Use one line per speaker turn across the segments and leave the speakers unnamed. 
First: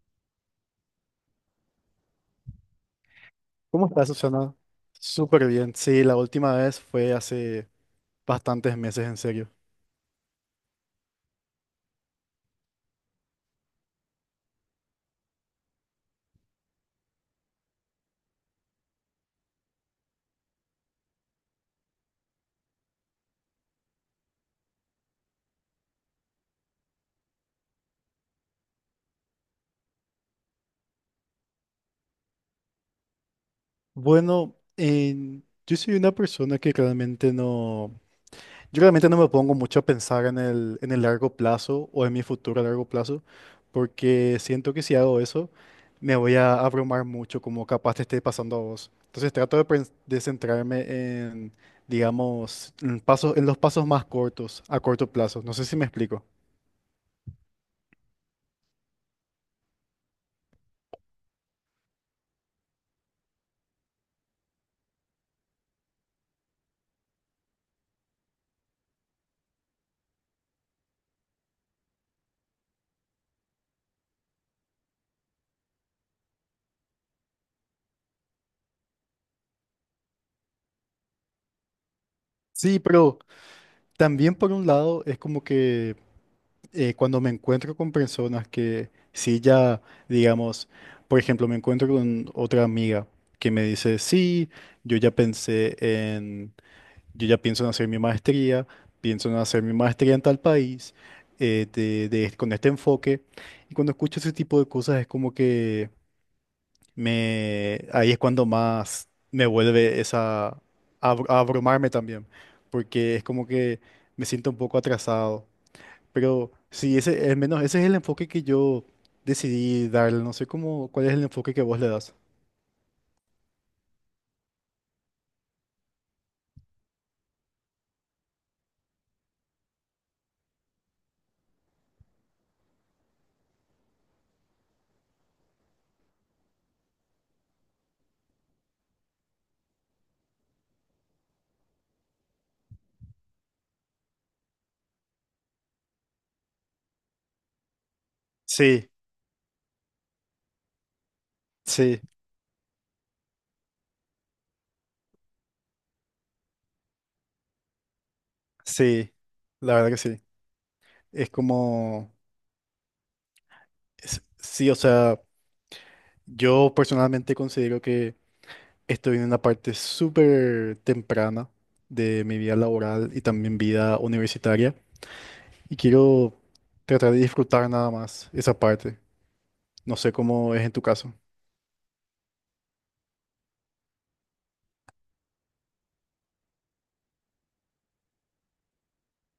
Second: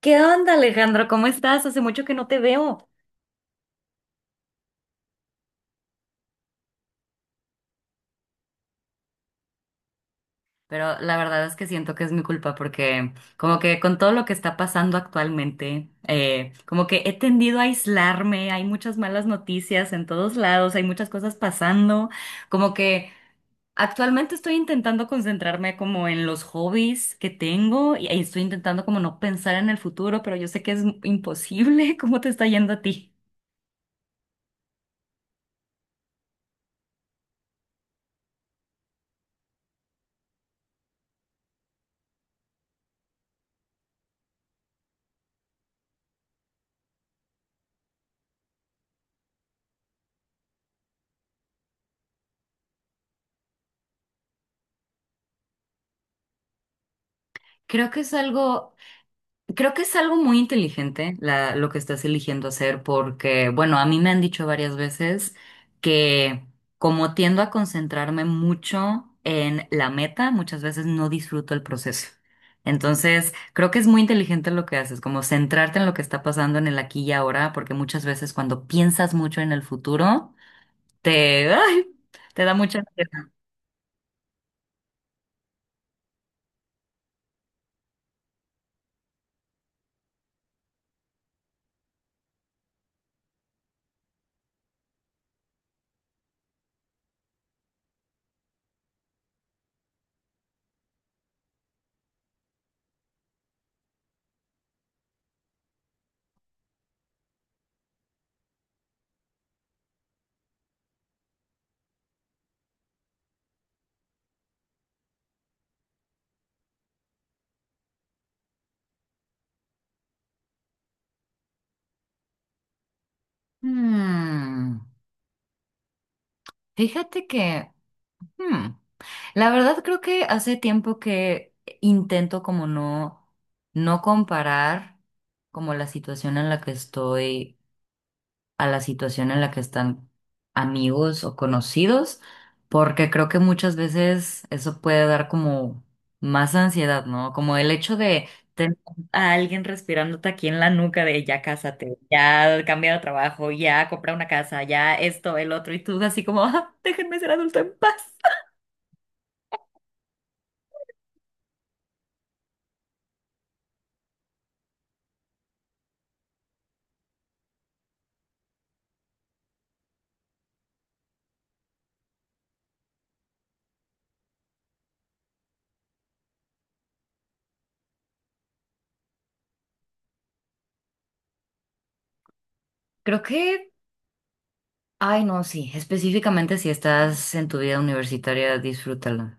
¿Qué onda, Alejandro? ¿Cómo estás? Hace mucho que no te veo.
¿Cómo estás, Susana? Súper bien. Sí, la última vez fue hace bastantes meses, en serio.
Pero la verdad es que siento que es mi culpa porque como que con todo lo que está pasando actualmente, como que he tendido a aislarme, hay muchas malas noticias en todos lados, hay muchas cosas pasando, como que actualmente estoy intentando concentrarme como en los hobbies que tengo y estoy intentando como no pensar en el futuro, pero yo sé que es imposible. ¿Cómo te está yendo a ti?
Bueno, yo soy una persona que realmente yo realmente no me pongo mucho a pensar en el largo plazo o en mi futuro a largo plazo, porque siento que si hago eso, me voy a abrumar mucho, como capaz te esté pasando a vos. Entonces trato de centrarme en, digamos, en los pasos más cortos, a corto plazo. No sé si me explico.
Creo que es algo Creo que es algo muy inteligente lo que estás eligiendo hacer porque, bueno, a mí me han dicho varias veces que como tiendo a concentrarme mucho en la meta, muchas veces no disfruto el proceso. Entonces, creo que es muy inteligente lo que haces, como centrarte en lo que está pasando en el aquí y ahora, porque muchas veces cuando piensas mucho en el futuro, te, ay, te da
Sí,
mucha
pero
ansiedad.
también por un lado es como que cuando me encuentro con personas que sí ya, digamos, por ejemplo, me encuentro con otra amiga que me dice, sí, yo ya pensé en, yo ya pienso en hacer mi maestría, pienso en hacer mi maestría en tal país, con este enfoque. Y cuando escucho ese tipo de cosas es como que ahí es cuando más me vuelve a abrumarme también, porque es como que me siento un poco atrasado. Pero sí, al menos ese es el enfoque que yo decidí darle. No sé cuál es el enfoque que vos le das.
Hmm, fíjate que. Hmm. La verdad creo que hace tiempo que intento como no comparar como la situación en la que estoy a la situación en la que están amigos o conocidos, porque creo que muchas veces eso puede dar como más ansiedad, ¿no? Como el hecho de tener
Sí,
a alguien respirándote aquí en la nuca de ya cásate,
sí,
ya cambia de trabajo, ya compra una casa, ya esto, el otro, y tú así como, "Ah, déjenme ser adulto en paz".
sí, la verdad que sí. Es como, sí, o sea, yo personalmente considero que estoy en una parte súper temprana de mi vida laboral y también vida universitaria. Y quiero tratar de disfrutar nada más esa parte. No sé cómo es en tu caso.
Creo que Ay, no, sí, específicamente si estás en tu vida universitaria, disfrútala,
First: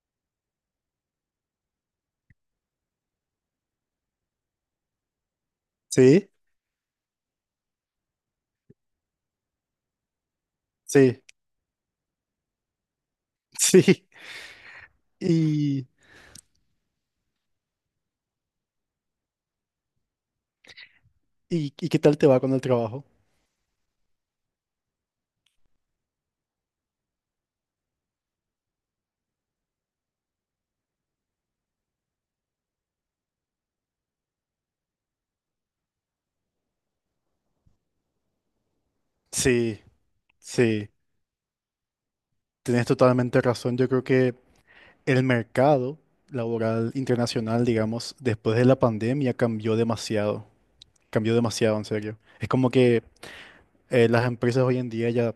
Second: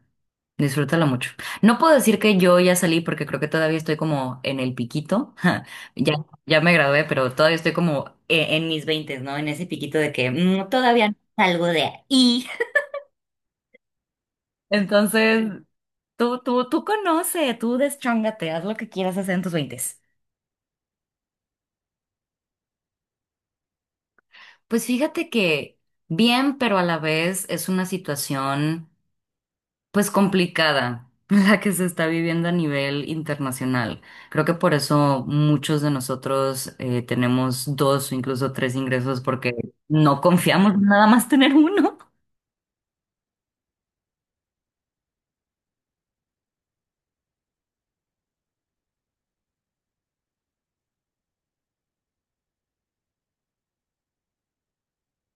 disfrútala mucho. No puedo decir que yo ya salí porque creo que todavía estoy como en el piquito, ya,
Sí,
ya me gradué, pero todavía estoy como en mis veintes, ¿no? En ese piquito de que todavía no
sí,
salgo de ahí.
sí.
Entonces,
¿Y,
tú conoce, tú deschóngate, haz lo que quieras hacer en tus veintes.
y qué tal te va con el trabajo?
Pues fíjate que bien, pero a la vez es una situación pues complicada, la que se está viviendo a nivel internacional. Creo que por eso muchos de nosotros tenemos dos o incluso tres ingresos porque
Sí,
no confiamos en
sí.
nada más tener uno.
Tienes totalmente razón. Yo creo que el mercado laboral internacional, digamos, después de la pandemia cambió demasiado. Cambió demasiado, en serio. Es como que las empresas hoy en día ya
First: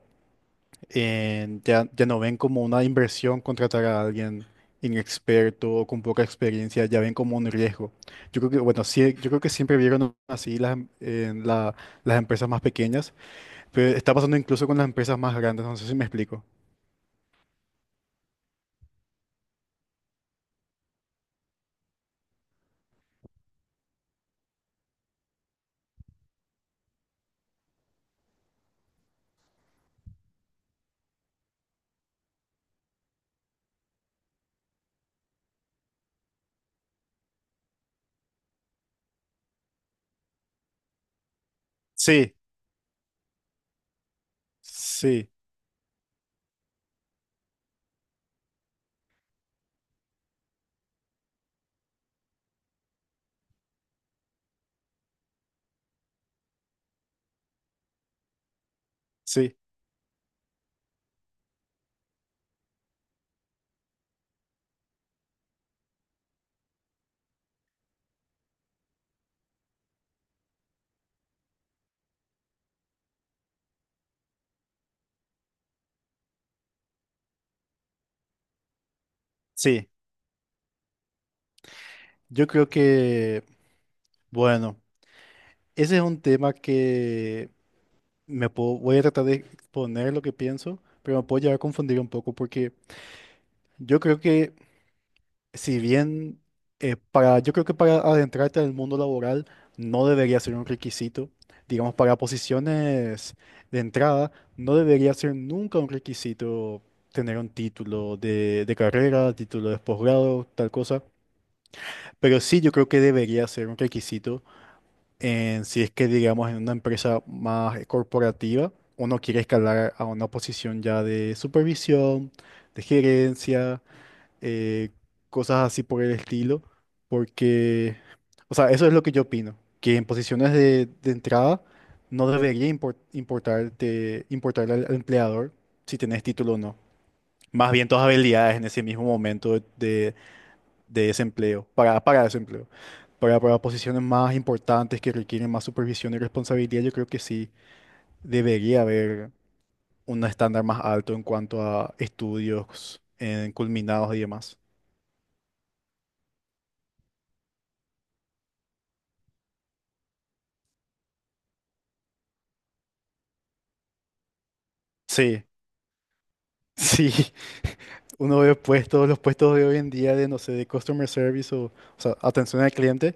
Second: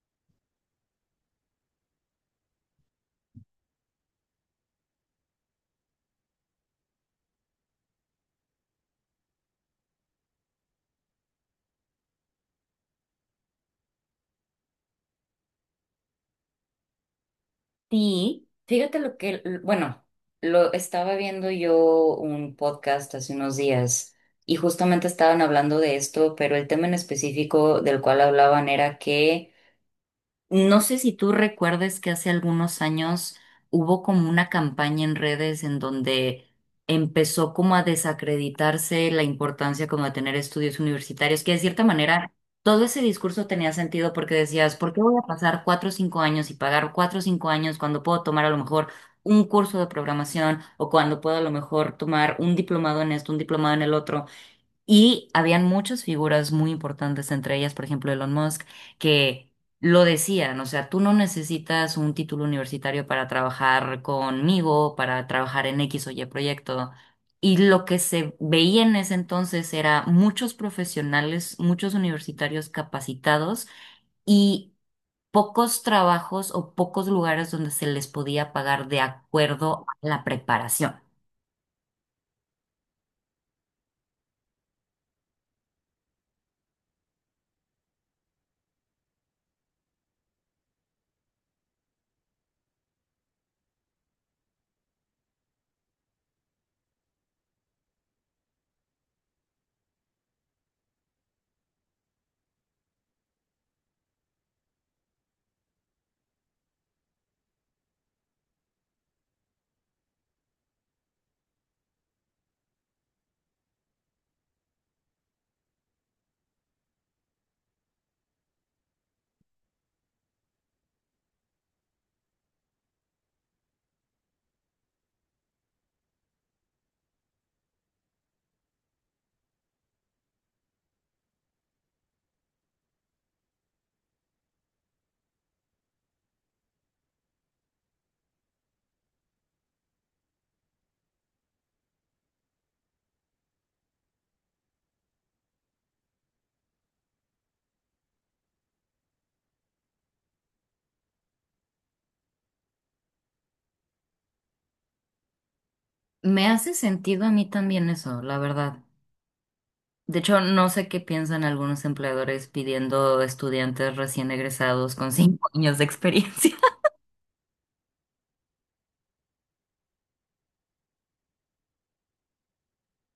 en- ya, ya no ven como una inversión contratar a alguien inexperto o con poca experiencia, ya ven como un riesgo. Yo creo que, bueno, sí, yo creo que siempre vieron así las, em- en la- las empresas más pequeñas, pero está pasando incluso con las empresas más grandes, no sé si me explico.
Sí, fíjate bueno, lo estaba viendo yo un podcast hace unos días y justamente estaban hablando de esto, pero el tema en específico del cual hablaban era que no sé si tú recuerdes que hace algunos años hubo como una campaña en redes en donde empezó como a desacreditarse la importancia como de tener estudios universitarios, que de cierta manera
Sí,
todo ese discurso tenía sentido porque decías, ¿por qué voy a
sí,
pasar cuatro o cinco años y pagar cuatro o cinco años cuando puedo tomar a lo mejor un curso de programación o cuando puedo a lo mejor tomar un diplomado en esto, un diplomado en el otro? Y habían muchas figuras muy importantes, entre ellas, por ejemplo, Elon Musk, que
sí,
lo decían, o sea, tú no necesitas un título universitario para trabajar conmigo, para trabajar en X o Y proyecto. Y lo que se veía en ese entonces era muchos profesionales, muchos universitarios capacitados y pocos trabajos o pocos lugares donde se les podía pagar de acuerdo
sí.
a la preparación.
Yo creo que, bueno, ese es un tema que voy a tratar de exponer lo que pienso, pero me puedo llegar a confundir un poco porque yo creo que si bien yo creo que para adentrarte al mundo laboral no debería ser un requisito, digamos, para posiciones de entrada, no debería ser nunca un requisito tener un título de carrera, título de posgrado, tal cosa, pero sí yo creo que debería ser un requisito en si es que, digamos, en una empresa más corporativa, uno quiere escalar a una posición ya de supervisión, de gerencia, eh, cosas así por el estilo, porque, o sea, eso es lo que yo opino, que en posiciones de entrada no debería importarte, al empleador si tenés título o no. Más bien tus habilidades en ese mismo momento de ese empleo, para ese empleo. Para posiciones más importantes que requieren más supervisión y responsabilidad, yo creo que sí debería haber un estándar más alto en cuanto a estudios en culminados y demás.
Me hace sentido a mí también eso, la verdad. De hecho, no sé qué piensan algunos empleadores pidiendo estudiantes recién egresados con
Sí,
cinco años de experiencia.
sí. Uno ve puestos, los puestos de hoy en día de, no sé, de customer service o sea, atención al cliente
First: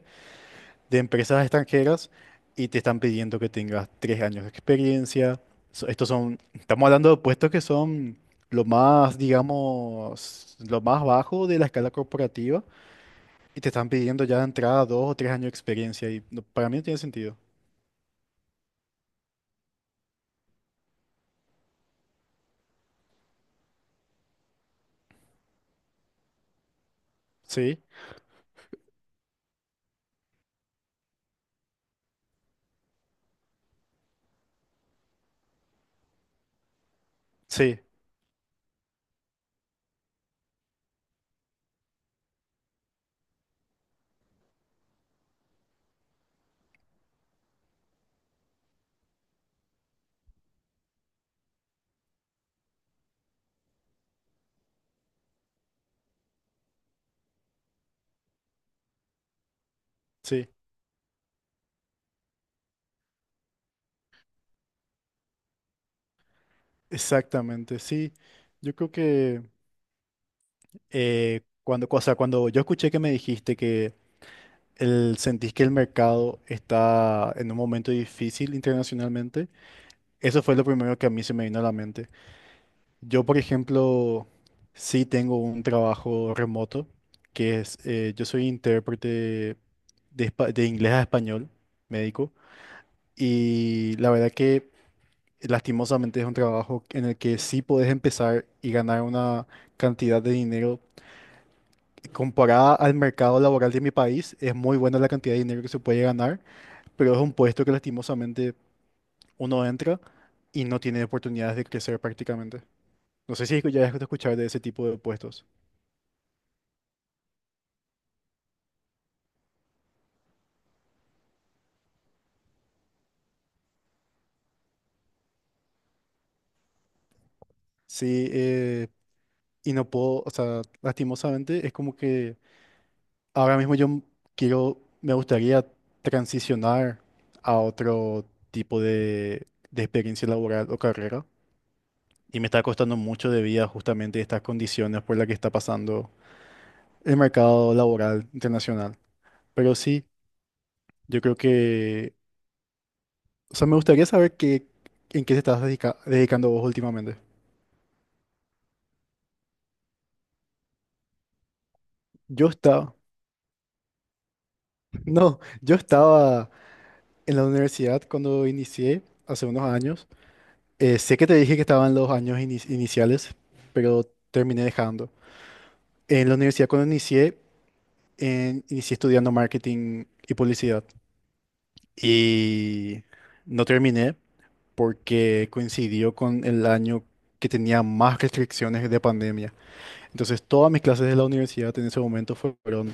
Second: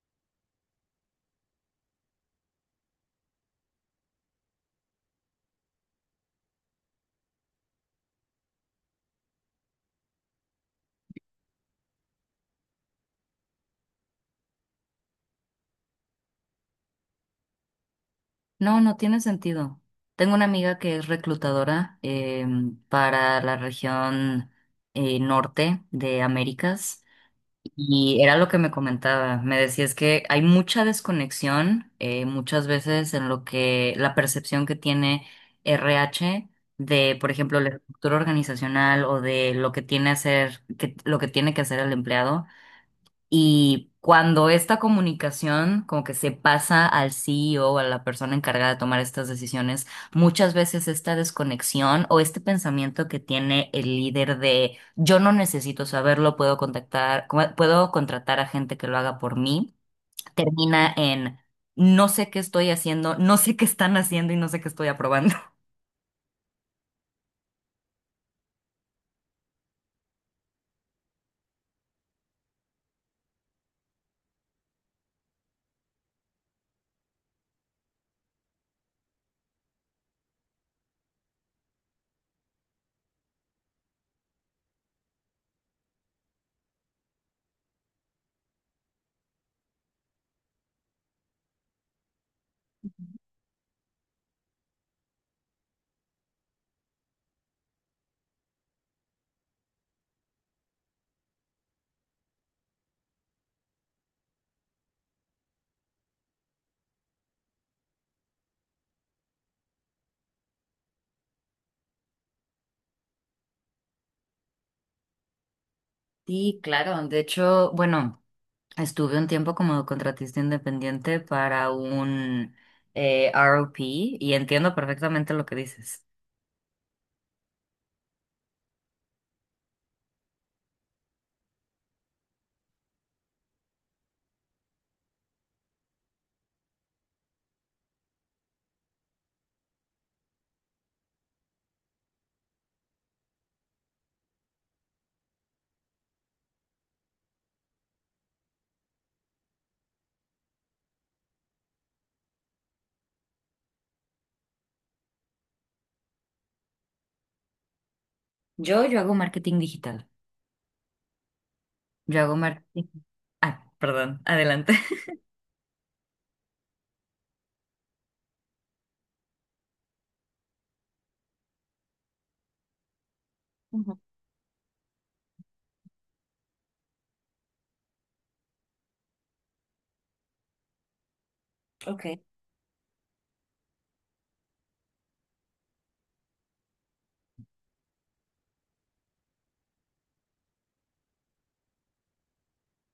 de empresas extranjeras y te están pidiendo que tengas tres años de experiencia. Estos son, estamos hablando de puestos que son lo más, digamos, lo más bajo de la escala corporativa y te están pidiendo ya de entrada dos o tres años de experiencia y para mí no tiene sentido.
No, no tiene sentido. Tengo una amiga que es reclutadora para la región norte de Américas.
Sí,
Y era lo que me comentaba, me decía es que hay mucha desconexión muchas veces en lo que la percepción que tiene RH de, por ejemplo, la
sí,
estructura organizacional o de lo que tiene hacer, que, lo que tiene que hacer el empleado y cuando esta comunicación como que se pasa al CEO o a la persona encargada de tomar estas decisiones, muchas veces esta desconexión o este pensamiento que tiene el líder de yo no necesito saberlo, puedo contactar, puedo contratar a gente que lo haga por mí,
sí,
termina en no sé qué estoy haciendo, no sé qué están haciendo y no sé qué estoy aprobando.
exactamente, sí. Yo creo que o sea, cuando yo escuché que me dijiste que sentís que el mercado está en un momento difícil internacionalmente. Eso fue lo primero que a mí se me vino a la mente. Yo, por ejemplo, sí tengo un trabajo remoto, que yo soy intérprete de inglés a español, médico, y la verdad que lastimosamente es un trabajo en el que sí podés empezar y ganar una cantidad de dinero. Comparada al mercado laboral de mi país, es muy buena la cantidad de dinero que se puede ganar, pero es un puesto que lastimosamente uno entra y no tiene oportunidades de crecer prácticamente. No sé si ya has escuchado de ese tipo de puestos.
Sí, claro. De hecho, bueno, estuve un tiempo como contratista independiente para un ROP y entiendo perfectamente lo que dices.
Sí, y no puedo, o sea, lastimosamente es como que ahora mismo yo me gustaría transicionar a otro tipo de experiencia laboral o carrera. Y me está costando mucho debido a justamente estas condiciones por las que está pasando el mercado laboral internacional. Pero sí, yo creo que o sea, me gustaría saber en qué te estás dedicando vos últimamente.
Yo hago marketing digital. Yo hago
Yo
marketing.
estaba,
Ah, perdón, adelante.
no, yo estaba en la universidad cuando inicié hace unos años. Sé que te dije que estaba en los años iniciales, pero terminé dejando. En la universidad cuando inicié, inicié estudiando marketing y publicidad
Ok,
y no terminé porque coincidió con el año que tenía más restricciones de pandemia. Entonces todas mis clases de la universidad en ese momento fueron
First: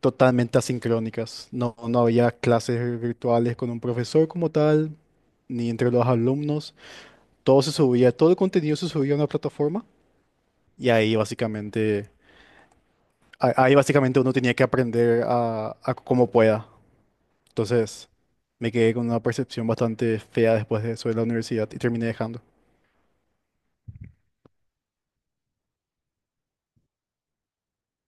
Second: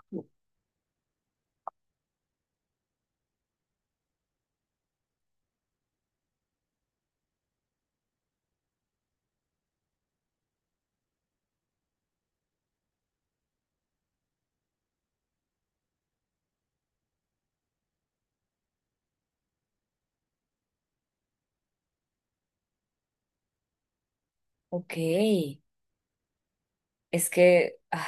totalmente asincrónicas. No, no había clases virtuales con un profesor como tal, ni entre los alumnos. Todo se subía, todo el contenido se subía a una plataforma y ahí básicamente, ahí básicamente uno tenía que aprender a como pueda. Entonces me quedé con una percepción bastante fea después de eso de la universidad y terminé dejando.
ok. Es que, ay,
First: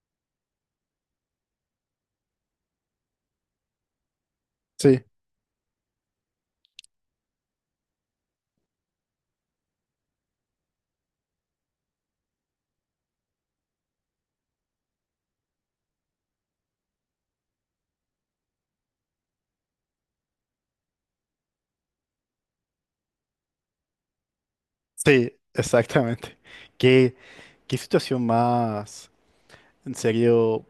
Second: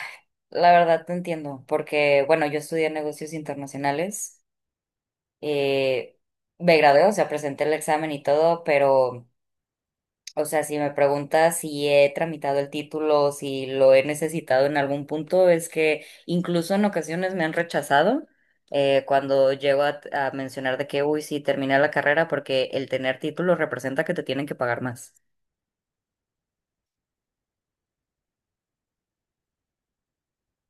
la verdad te entiendo, porque, bueno, yo estudié negocios internacionales,
Sí,
eh, me gradué, o sea, presenté el examen y todo, pero o sea, si me preguntas si he tramitado el título, si lo he necesitado en algún punto, es que incluso en ocasiones me han rechazado cuando llego a mencionar de que, uy, sí, terminé la carrera porque el tener título representa que te tienen que pagar más.
sí, exactamente. ¿Qué, qué situación más? En serio,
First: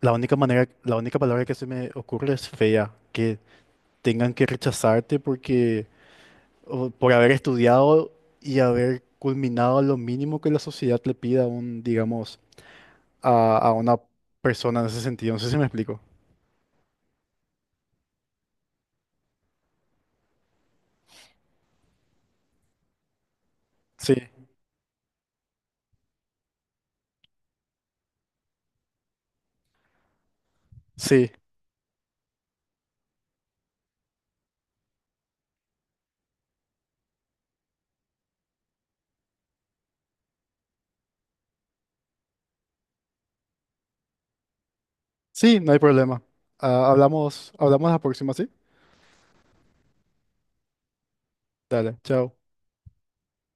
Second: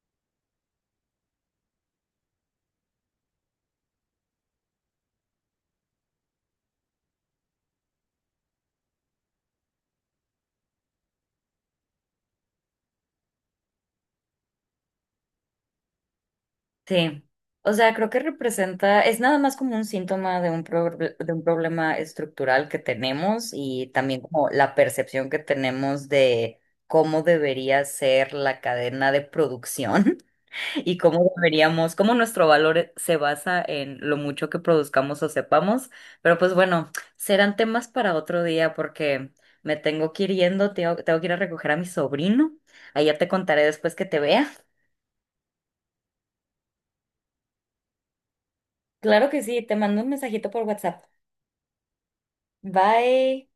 la única palabra que se me ocurre es fea. Que tengan que rechazarte porque o por haber estudiado y haber culminado lo mínimo que la sociedad le pida a un, digamos, a una persona en ese sentido. No sé si me explico.
Sí. O sea, creo que representa, es nada más como un síntoma de de un problema estructural que tenemos y
Sí,
también como la percepción que tenemos de cómo debería ser la cadena de producción y
sí,
cómo deberíamos, cómo nuestro valor se basa en lo mucho que produzcamos o sepamos. Pero pues bueno, serán temas para otro día porque me tengo que ir yendo, tengo que ir a recoger a mi sobrino. Ahí ya te contaré después que te vea.
sí, no hay problema. Ah, hablamos la próxima, ¿sí?
Claro que sí, te mando un mensajito por WhatsApp.
Dale, chao.
Bye.